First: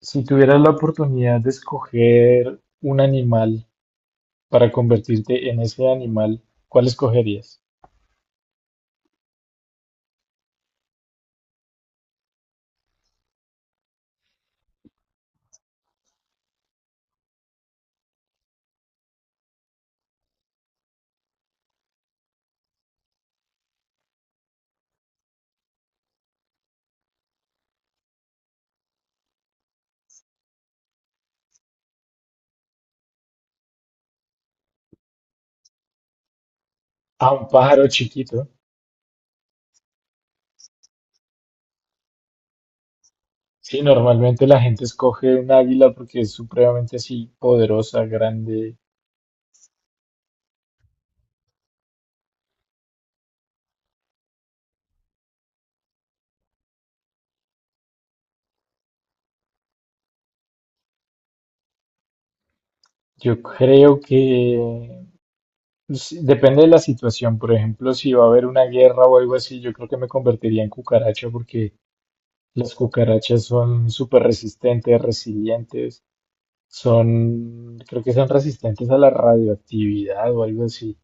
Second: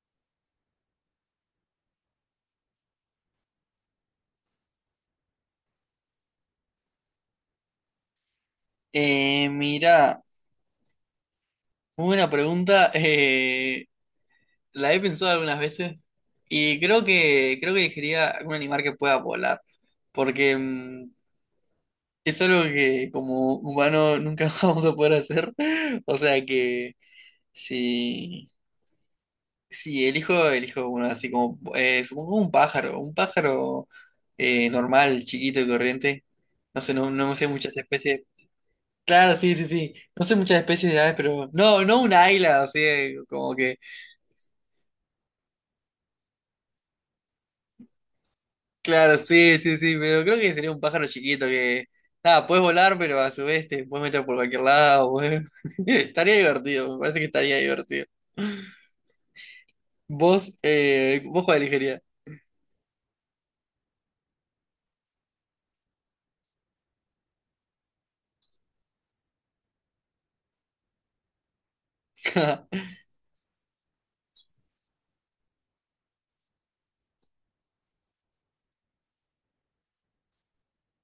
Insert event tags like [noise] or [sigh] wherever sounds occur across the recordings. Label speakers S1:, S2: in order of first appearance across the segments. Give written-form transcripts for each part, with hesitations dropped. S1: Si tuvieras la oportunidad de escoger un animal para convertirte en ese animal, ¿cuál escogerías?
S2: Mira, muy buena pregunta. La he pensado algunas veces y creo que elegiría algún animal que pueda volar, porque es algo que como humano nunca [laughs] vamos a poder hacer. O sea que si si elijo uno así como supongo un pájaro, un pájaro normal, chiquito y corriente. No sé,
S1: A
S2: no
S1: un
S2: sé muchas
S1: pájaro
S2: especies.
S1: chiquito.
S2: Claro, sí, sí, sí. No sé muchas especies de aves, pero no un águila, o sea, como que,
S1: Sí, normalmente la gente escoge un águila porque es supremamente así, poderosa, grande.
S2: claro, sí, sí, sí, pero creo que sería un pájaro chiquito que, nada, puedes volar, pero a su vez te puedes meter por cualquier lado, [laughs] Estaría divertido, me parece que estaría divertido. Vos, vos cuál elegirías.
S1: Yo creo que sí, depende de la situación. Por ejemplo, si va a haber una guerra o algo así, yo creo que me convertiría en cucaracha porque las
S2: [laughs]
S1: cucarachas son súper resistentes, resilientes. Son, creo que son resistentes a la radioactividad o algo así.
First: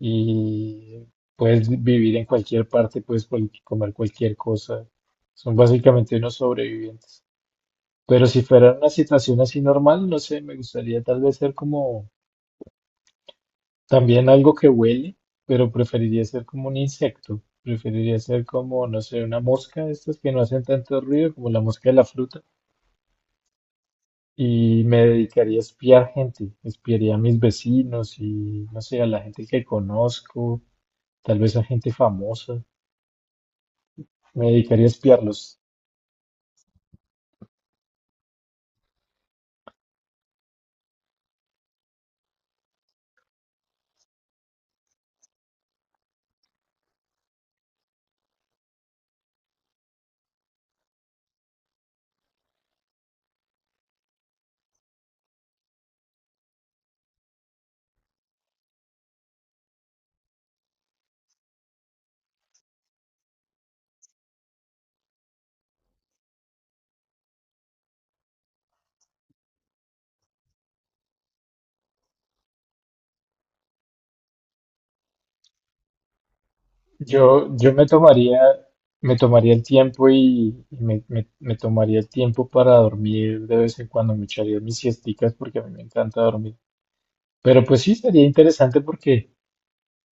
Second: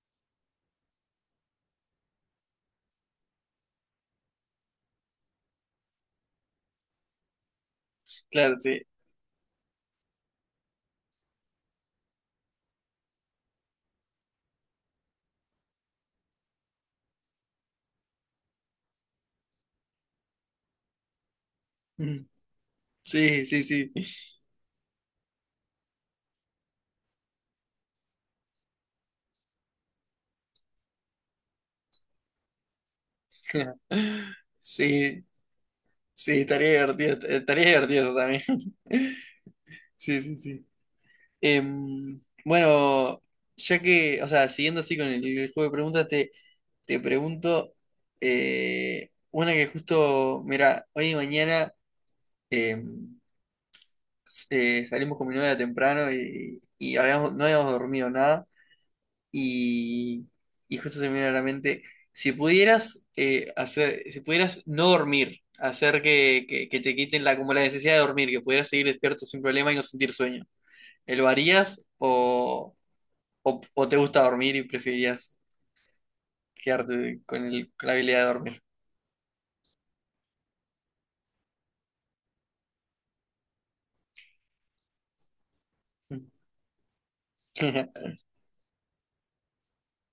S1: Y puedes vivir en cualquier parte, puedes comer cualquier cosa. Son básicamente unos sobrevivientes. Pero si
S2: Claro,
S1: fuera
S2: sí.
S1: una situación así normal, no sé, me gustaría tal vez ser como también algo que huele, pero preferiría ser como un insecto. Preferiría ser como, no sé, una mosca, de estas que no hacen tanto ruido, como la mosca de la
S2: Mm,
S1: fruta.
S2: sí, sí, sí.
S1: Y me dedicaría a espiar gente, espiaría a mis vecinos y no sé, a la gente que conozco, tal vez a gente famosa,
S2: [laughs]
S1: me dedicaría a
S2: Sí,
S1: espiarlos.
S2: sí, estaría divertido eso también. [laughs] Sí, sí, sí. Bueno, ya que, o sea, siguiendo así con el juego de preguntas, te pregunto una que justo, mira, hoy y mañana em, s- salimos con mi novia temprano no habíamos dormido nada y, y justo se me vino a la mente, si pudieras hacer, si pudieras no dormir, hacer que te quiten la, como la necesidad de dormir, que pudieras seguir despierto sin problema y no sentir sueño, ¿lo harías o... O, o te gusta dormir y preferirías quedarte con
S1: Yo me
S2: con la habilidad de
S1: tomaría,
S2: dormir.
S1: el tiempo y me tomaría el tiempo para dormir de vez en cuando, me echaría mis siesticas porque a mí me encanta dormir. Pero pues sí,
S2: [laughs]
S1: sería interesante porque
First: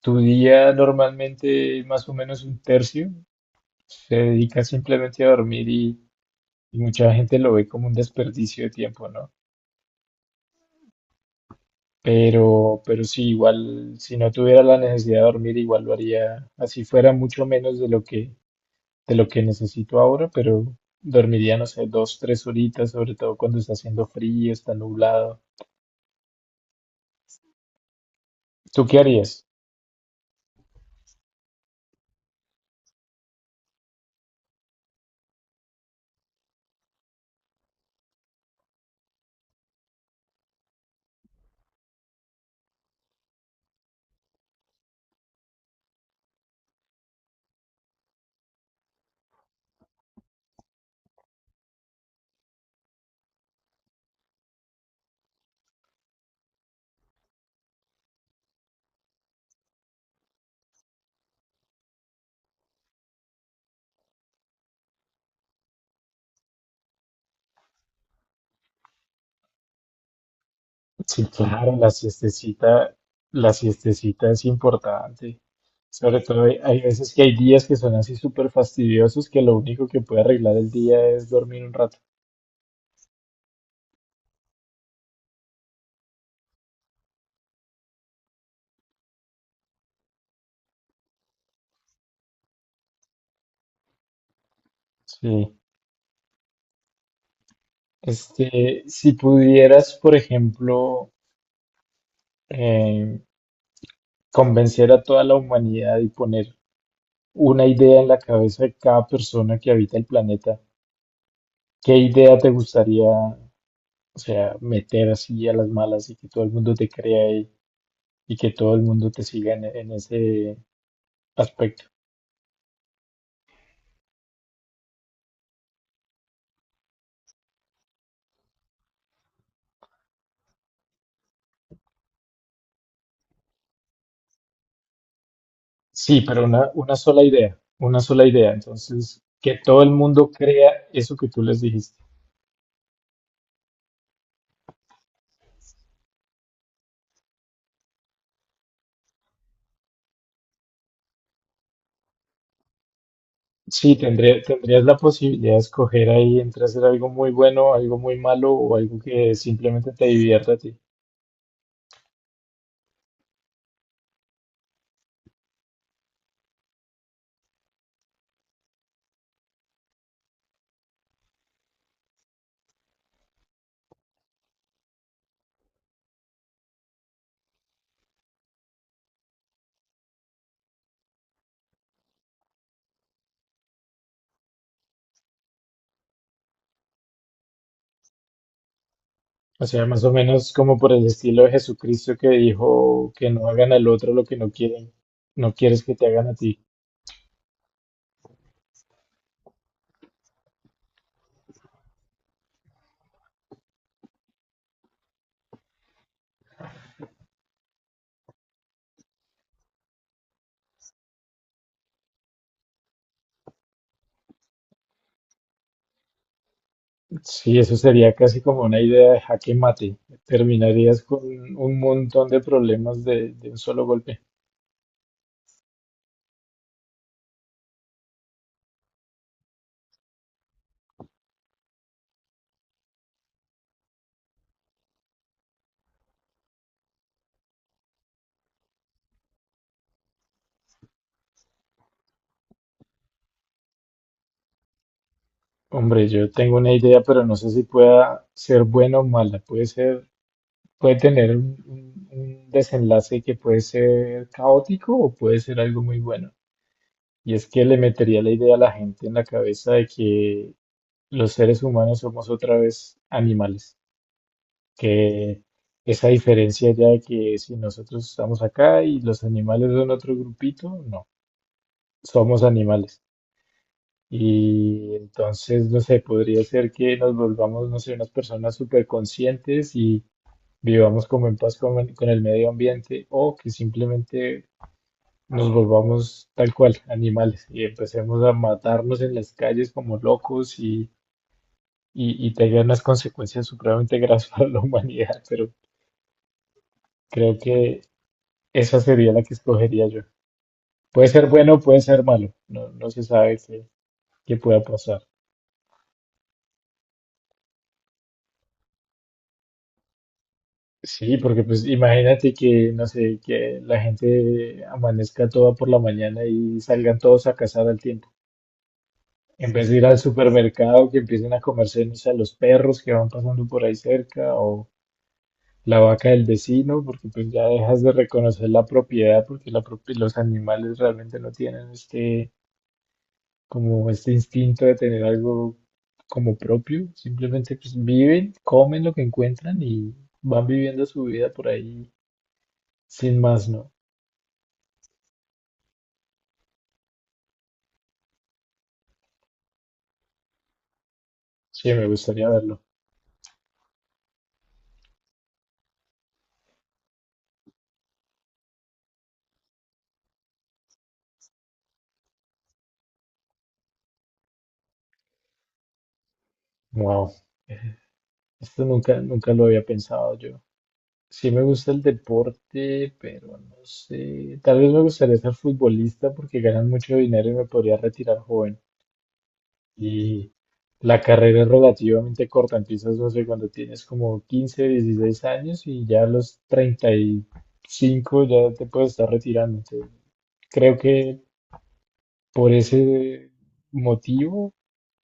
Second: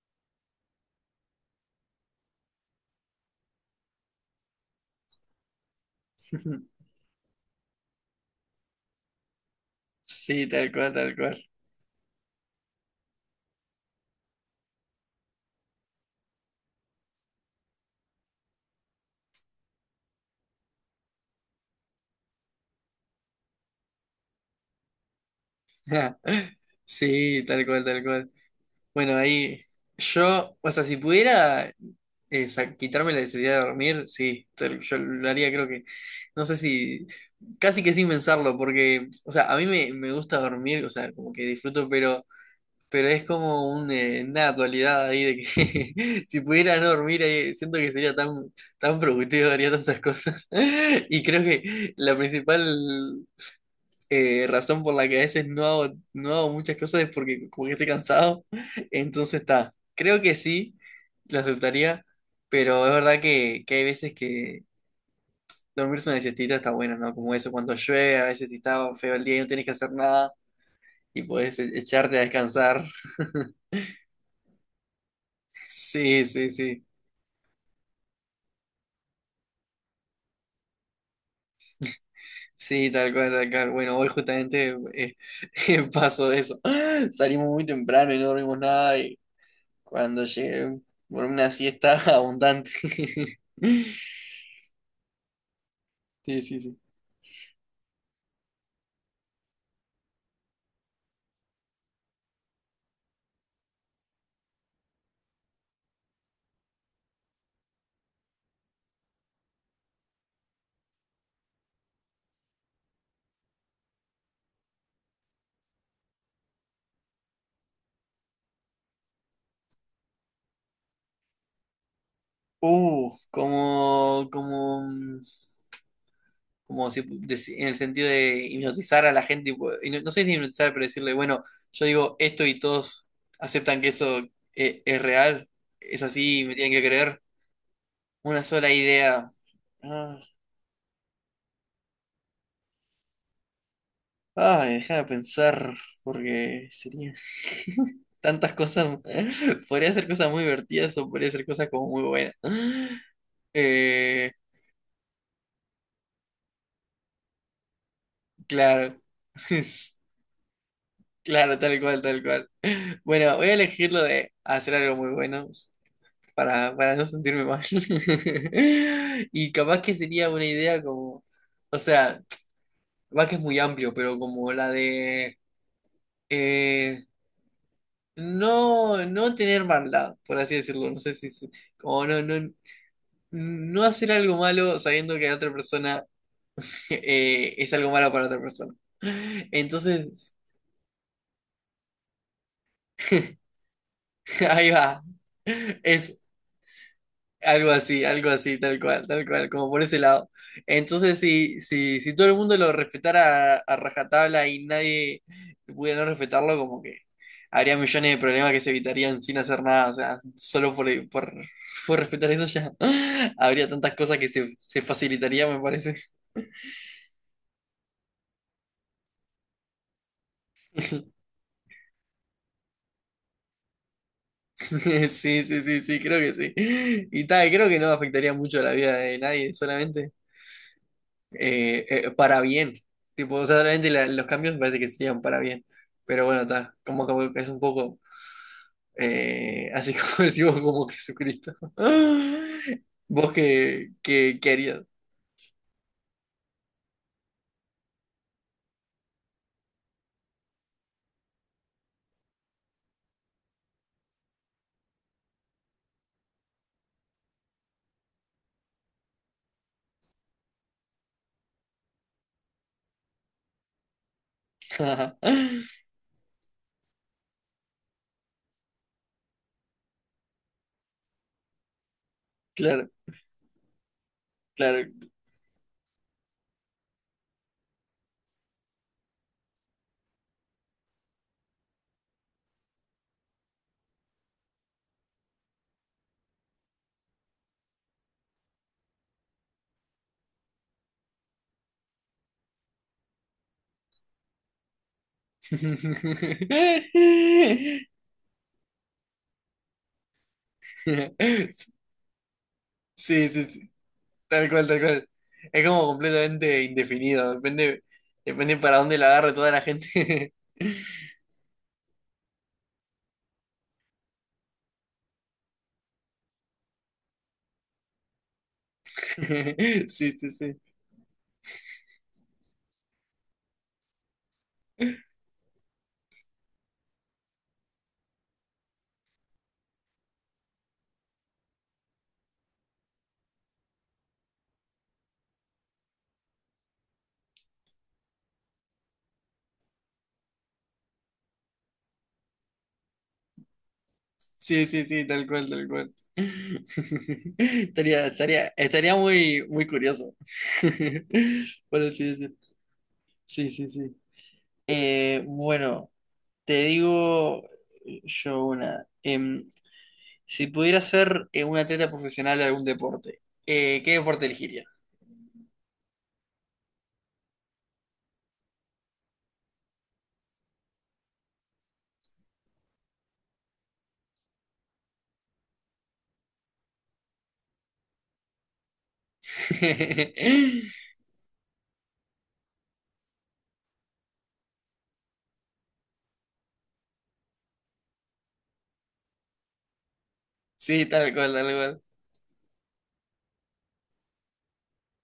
S1: tu día normalmente más o menos un tercio se dedica simplemente a dormir. Y mucha gente lo ve como un desperdicio de tiempo, ¿no?
S2: Sí, tal cual, tal cual.
S1: Pero sí, igual, si no tuviera la necesidad de dormir, igual lo haría, así fuera mucho menos de lo que necesito ahora, pero dormiría, no sé, 2, 3 horitas, sobre todo cuando está haciendo frío, está nublado.
S2: [laughs] Sí, tal cual, tal cual.
S1: ¿Tú qué
S2: Bueno,
S1: harías?
S2: ahí yo, o sea, si pudiera quitarme la necesidad de dormir, sí, tal- yo lo haría, creo que, no sé si, casi que sin pensarlo, porque, o sea, a mí me gusta dormir, o sea, como que disfruto, pero... Pero es como un, una dualidad ahí de que [laughs] si pudiera no dormir, siento que sería tan, tan productivo, haría tantas cosas. [laughs] Y creo que la principal razón por la que a veces no hago muchas cosas es porque como que estoy cansado. [laughs] Entonces está, creo que sí, lo aceptaría, pero es verdad que hay veces que dormirse una siestita está bueno, ¿no? Como eso cuando llueve, a veces si está feo el día y no tienes que hacer nada y
S1: Sí,
S2: puedes
S1: claro,
S2: echarte a descansar.
S1: la
S2: [laughs]
S1: siestecita es importante. Sobre
S2: Sí,
S1: todo
S2: sí,
S1: hay
S2: sí,
S1: veces que hay días que son así súper fastidiosos que lo único que puede arreglar el día es dormir un rato.
S2: sí, tal cual, tal cual. Bueno, hoy justamente [laughs] pasó eso. Salimos muy temprano y no dormimos nada y cuando llegué, dormí una siesta [laughs] abundante. [laughs]
S1: Sí.
S2: Sí, sí, sí.
S1: Este, si pudieras, por ejemplo, eh, convencer a toda la humanidad y poner una idea en la cabeza de cada persona que habita el planeta, ¿qué idea te gustaría, o sea, meter así a las malas y que todo el mundo te crea y que todo el mundo te siga en, ese aspecto?
S2: Uh, como, como, mm, como si en el sentido de hipnotizar a la gente, tipo, y no, no sé si hipnotizar, pero decirle, bueno, yo digo esto y todos aceptan que eso es real, es
S1: Sí, pero
S2: así, me
S1: una,
S2: tienen que
S1: una sola
S2: creer.
S1: idea, una sola
S2: Una
S1: idea.
S2: sola
S1: Entonces,
S2: idea.
S1: que todo el
S2: Ah.
S1: mundo crea eso que tú les dijiste.
S2: Ah, deja de pensar, porque sería [laughs] tantas cosas. [laughs] Podría ser cosas muy divertidas o podría ser cosas como muy buenas.
S1: Sí,
S2: Eh,
S1: tendrías la posibilidad de escoger ahí entre hacer algo muy bueno, algo muy malo o algo
S2: claro.
S1: que
S2: [laughs]
S1: simplemente
S2: Es-
S1: te divierta a ti.
S2: Claro, tal cual, tal cual. Bueno, voy a elegir lo de hacer algo muy bueno para no sentirme mal. [laughs] Y capaz que sería una idea como, o sea, [tsk] capaz que es muy amplio, pero como la de... eh, no tener maldad, por así decirlo. No sé si como no hacer algo malo sabiendo que la otra persona [laughs] es algo malo para otra persona.
S1: O sea, más o
S2: Entonces,
S1: menos como por el estilo de Jesucristo que dijo que no
S2: [laughs]
S1: hagan al otro lo que no
S2: ahí
S1: quieren,
S2: va.
S1: no quieres que te
S2: Es
S1: hagan a ti.
S2: algo así, algo así, tal cual, como por ese lado. Entonces, si todo el mundo lo respetara a rajatabla y nadie pudiera no respetarlo, como que habría millones de problemas que se evitarían sin hacer nada. O sea, solo por respetar eso ya [laughs] habría tantas cosas que se facilitaría, me parece.
S1: Sí, eso sería casi como una idea de jaque mate. Terminarías con
S2: [laughs]
S1: un montón de problemas de, un solo golpe.
S2: Sí, sí, sí, sí, creo que sí. Y tal, creo que no afectaría mucho a la vida de nadie, solamente. Para bien. Tipo, o sea, realmente los cambios me parece que serían para bien. Pero bueno, está, como que es un poco, así [laughs] como decimos, como Jesucristo. [laughs] ¿Vos qué harías?
S1: Hombre, yo tengo una idea, pero no sé si pueda ser buena o mala. Puede tener un desenlace que puede ser caótico o puede ser algo muy bueno. Y es que le metería la idea a la gente en la cabeza de que los seres humanos somos otra vez animales. Que
S2: [laughs]
S1: esa diferencia ya de que si nosotros estamos acá y los animales son otro grupito, no, somos
S2: Claro,
S1: animales.
S2: claro.
S1: Y entonces, no sé, podría ser que nos volvamos, no sé, unas personas súper conscientes y vivamos como en paz con el medio ambiente o que simplemente nos volvamos tal cual, animales, y empecemos a matarnos en las calles como locos y tenga unas consecuencias supremamente graves [laughs] para la humanidad, pero
S2: [laughs]
S1: creo que esa sería la que escogería yo. Puede ser bueno, puede ser malo, no, no se
S2: Sí,
S1: sabe
S2: sí,
S1: qué,
S2: sí,
S1: qué
S2: tal
S1: pueda
S2: cual, tal
S1: pasar.
S2: cual. Es como completamente indefinido, depende, depende para dónde la agarre toda la gente.
S1: Sí,
S2: [laughs]
S1: porque pues imagínate que, no sé, que la gente amanezca toda por la mañana y salgan todos a cazar al tiempo. En vez de ir al
S2: Sí, sí, sí.
S1: supermercado, que empiecen a comerse, no sé, los perros que van pasando por ahí cerca o la vaca del vecino, porque pues ya dejas de reconocer la propiedad, porque los animales realmente no tienen este, como este instinto de tener algo como propio, simplemente pues viven, comen lo que encuentran y van viviendo su vida por ahí sin más, ¿no?
S2: Sí, sí, sí, tal cual, tal cual. [laughs] Estaría, estaría, estaría muy, muy curioso. [laughs]
S1: Sí,
S2: Por
S1: me
S2: así
S1: gustaría
S2: decir.
S1: verlo.
S2: Sí, sí, sí. Bueno, te digo yo una. Si pudiera ser un atleta profesional de algún deporte, ¿qué deporte elegiría?
S1: Wow, esto nunca, nunca lo había pensado yo. Sí me gusta el deporte, pero no sé. Tal vez me gustaría ser futbolista porque ganan mucho dinero y me podría retirar joven. Y
S2: [laughs]
S1: la carrera es relativamente corta. Empiezas, no sé, cuando tienes como 15, 16 años y ya a los 35 ya te puedes estar retirando. Entonces, creo
S2: Sí, tal
S1: que
S2: cual, tal cual.
S1: por ese motivo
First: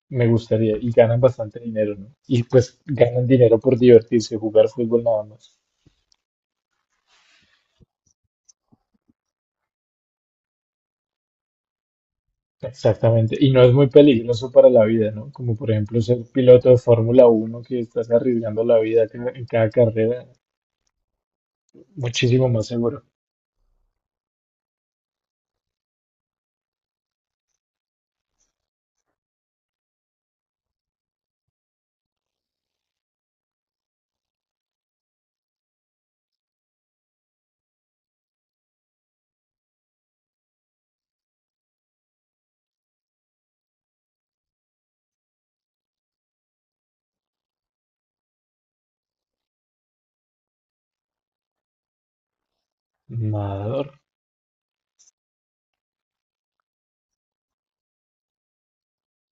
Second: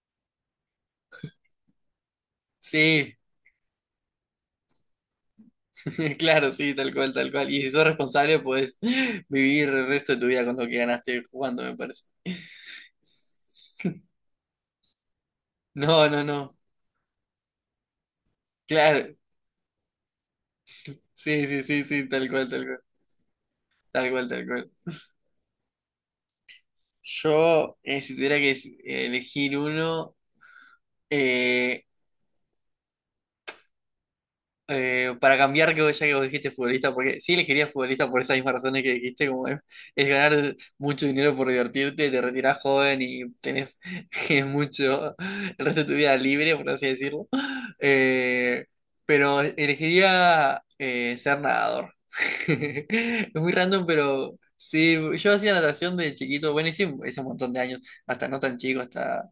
S1: me gustaría. Y ganan bastante dinero, ¿no? Y pues
S2: Sí,
S1: ganan dinero por divertirse, jugar fútbol nada más.
S2: [laughs] claro, sí, tal cual, tal cual. Y si sos responsable, puedes vivir el resto de tu vida con lo que ganaste jugando, me parece. [laughs]
S1: Exactamente, y no es muy peligroso para la vida, ¿no? Como por ejemplo
S2: No,
S1: ser
S2: no, no.
S1: piloto de Fórmula 1 que estás arriesgando la vida
S2: Claro.
S1: en cada carrera,
S2: Sí, sí, sí, sí, tal
S1: muchísimo
S2: cual, tal
S1: más
S2: cual.
S1: seguro.
S2: Tal cual, tal cual. Yo, si tuviera que elegir uno, eh, para cambiar, ya que vos dijiste futbolista, porque sí elegiría futbolista por esas mismas razones que dijiste, como es ganar mucho dinero por divertirte, te retirás joven y tenés [laughs] mucho el resto de tu vida libre, por así decirlo. Eh, pero elegiría ser nadador. [laughs] Es muy random,
S1: Nadador.
S2: pero sí, yo hacía natación de chiquito, bueno, hice ese montón de años, hasta no tan chico,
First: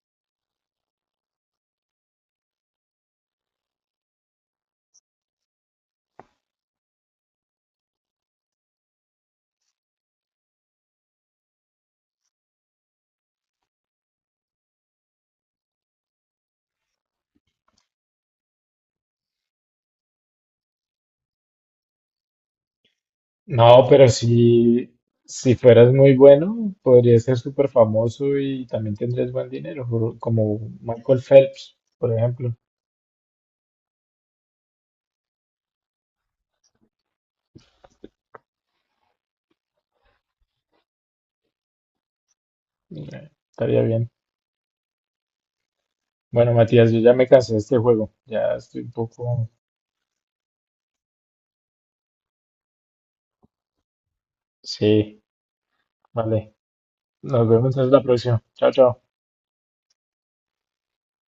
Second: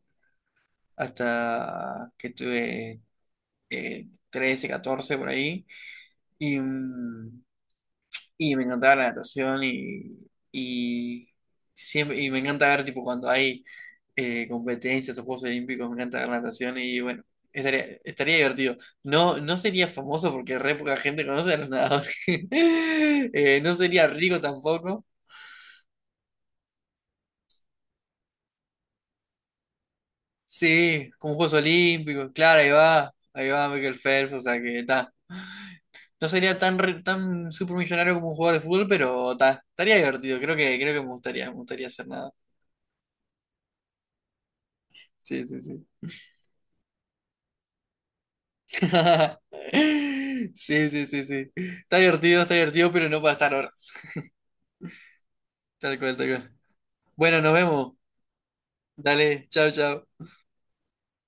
S2: hasta que tuve 13, 14 por ahí. Y, mm, y me encantaba la natación y siempre y me encanta ver tipo cuando hay competencias o Juegos Olímpicos, me encanta ver natación y bueno, estaría, estaría divertido. No, no sería famoso porque re poca gente conoce a los nadadores. [laughs] No
S1: No,
S2: sería
S1: pero
S2: rico
S1: si,
S2: tampoco.
S1: si fueras muy bueno, podrías ser súper famoso y también tendrías buen dinero, como
S2: Sí,
S1: Michael
S2: como Juegos
S1: Phelps, por
S2: Olímpicos,
S1: ejemplo.
S2: claro, ahí va Michael Phelps, o sea que está. No sería tan super millonario como un jugador de fútbol, pero ta, estaría divertido, creo que me gustaría hacer nada.
S1: Estaría bien.
S2: Sí, sí, sí.
S1: Bueno, Matías, yo ya me cansé de este juego, ya estoy un poco...
S2: [laughs] Sí, sí, sí, sí. Está divertido, pero no para estar ahora.
S1: Sí,
S2: Tal cual, tal
S1: vale.
S2: cual. Bueno,
S1: Nos
S2: nos
S1: vemos entonces
S2: vemos.
S1: la próxima. Chao, chao.
S2: Dale, chao, chao.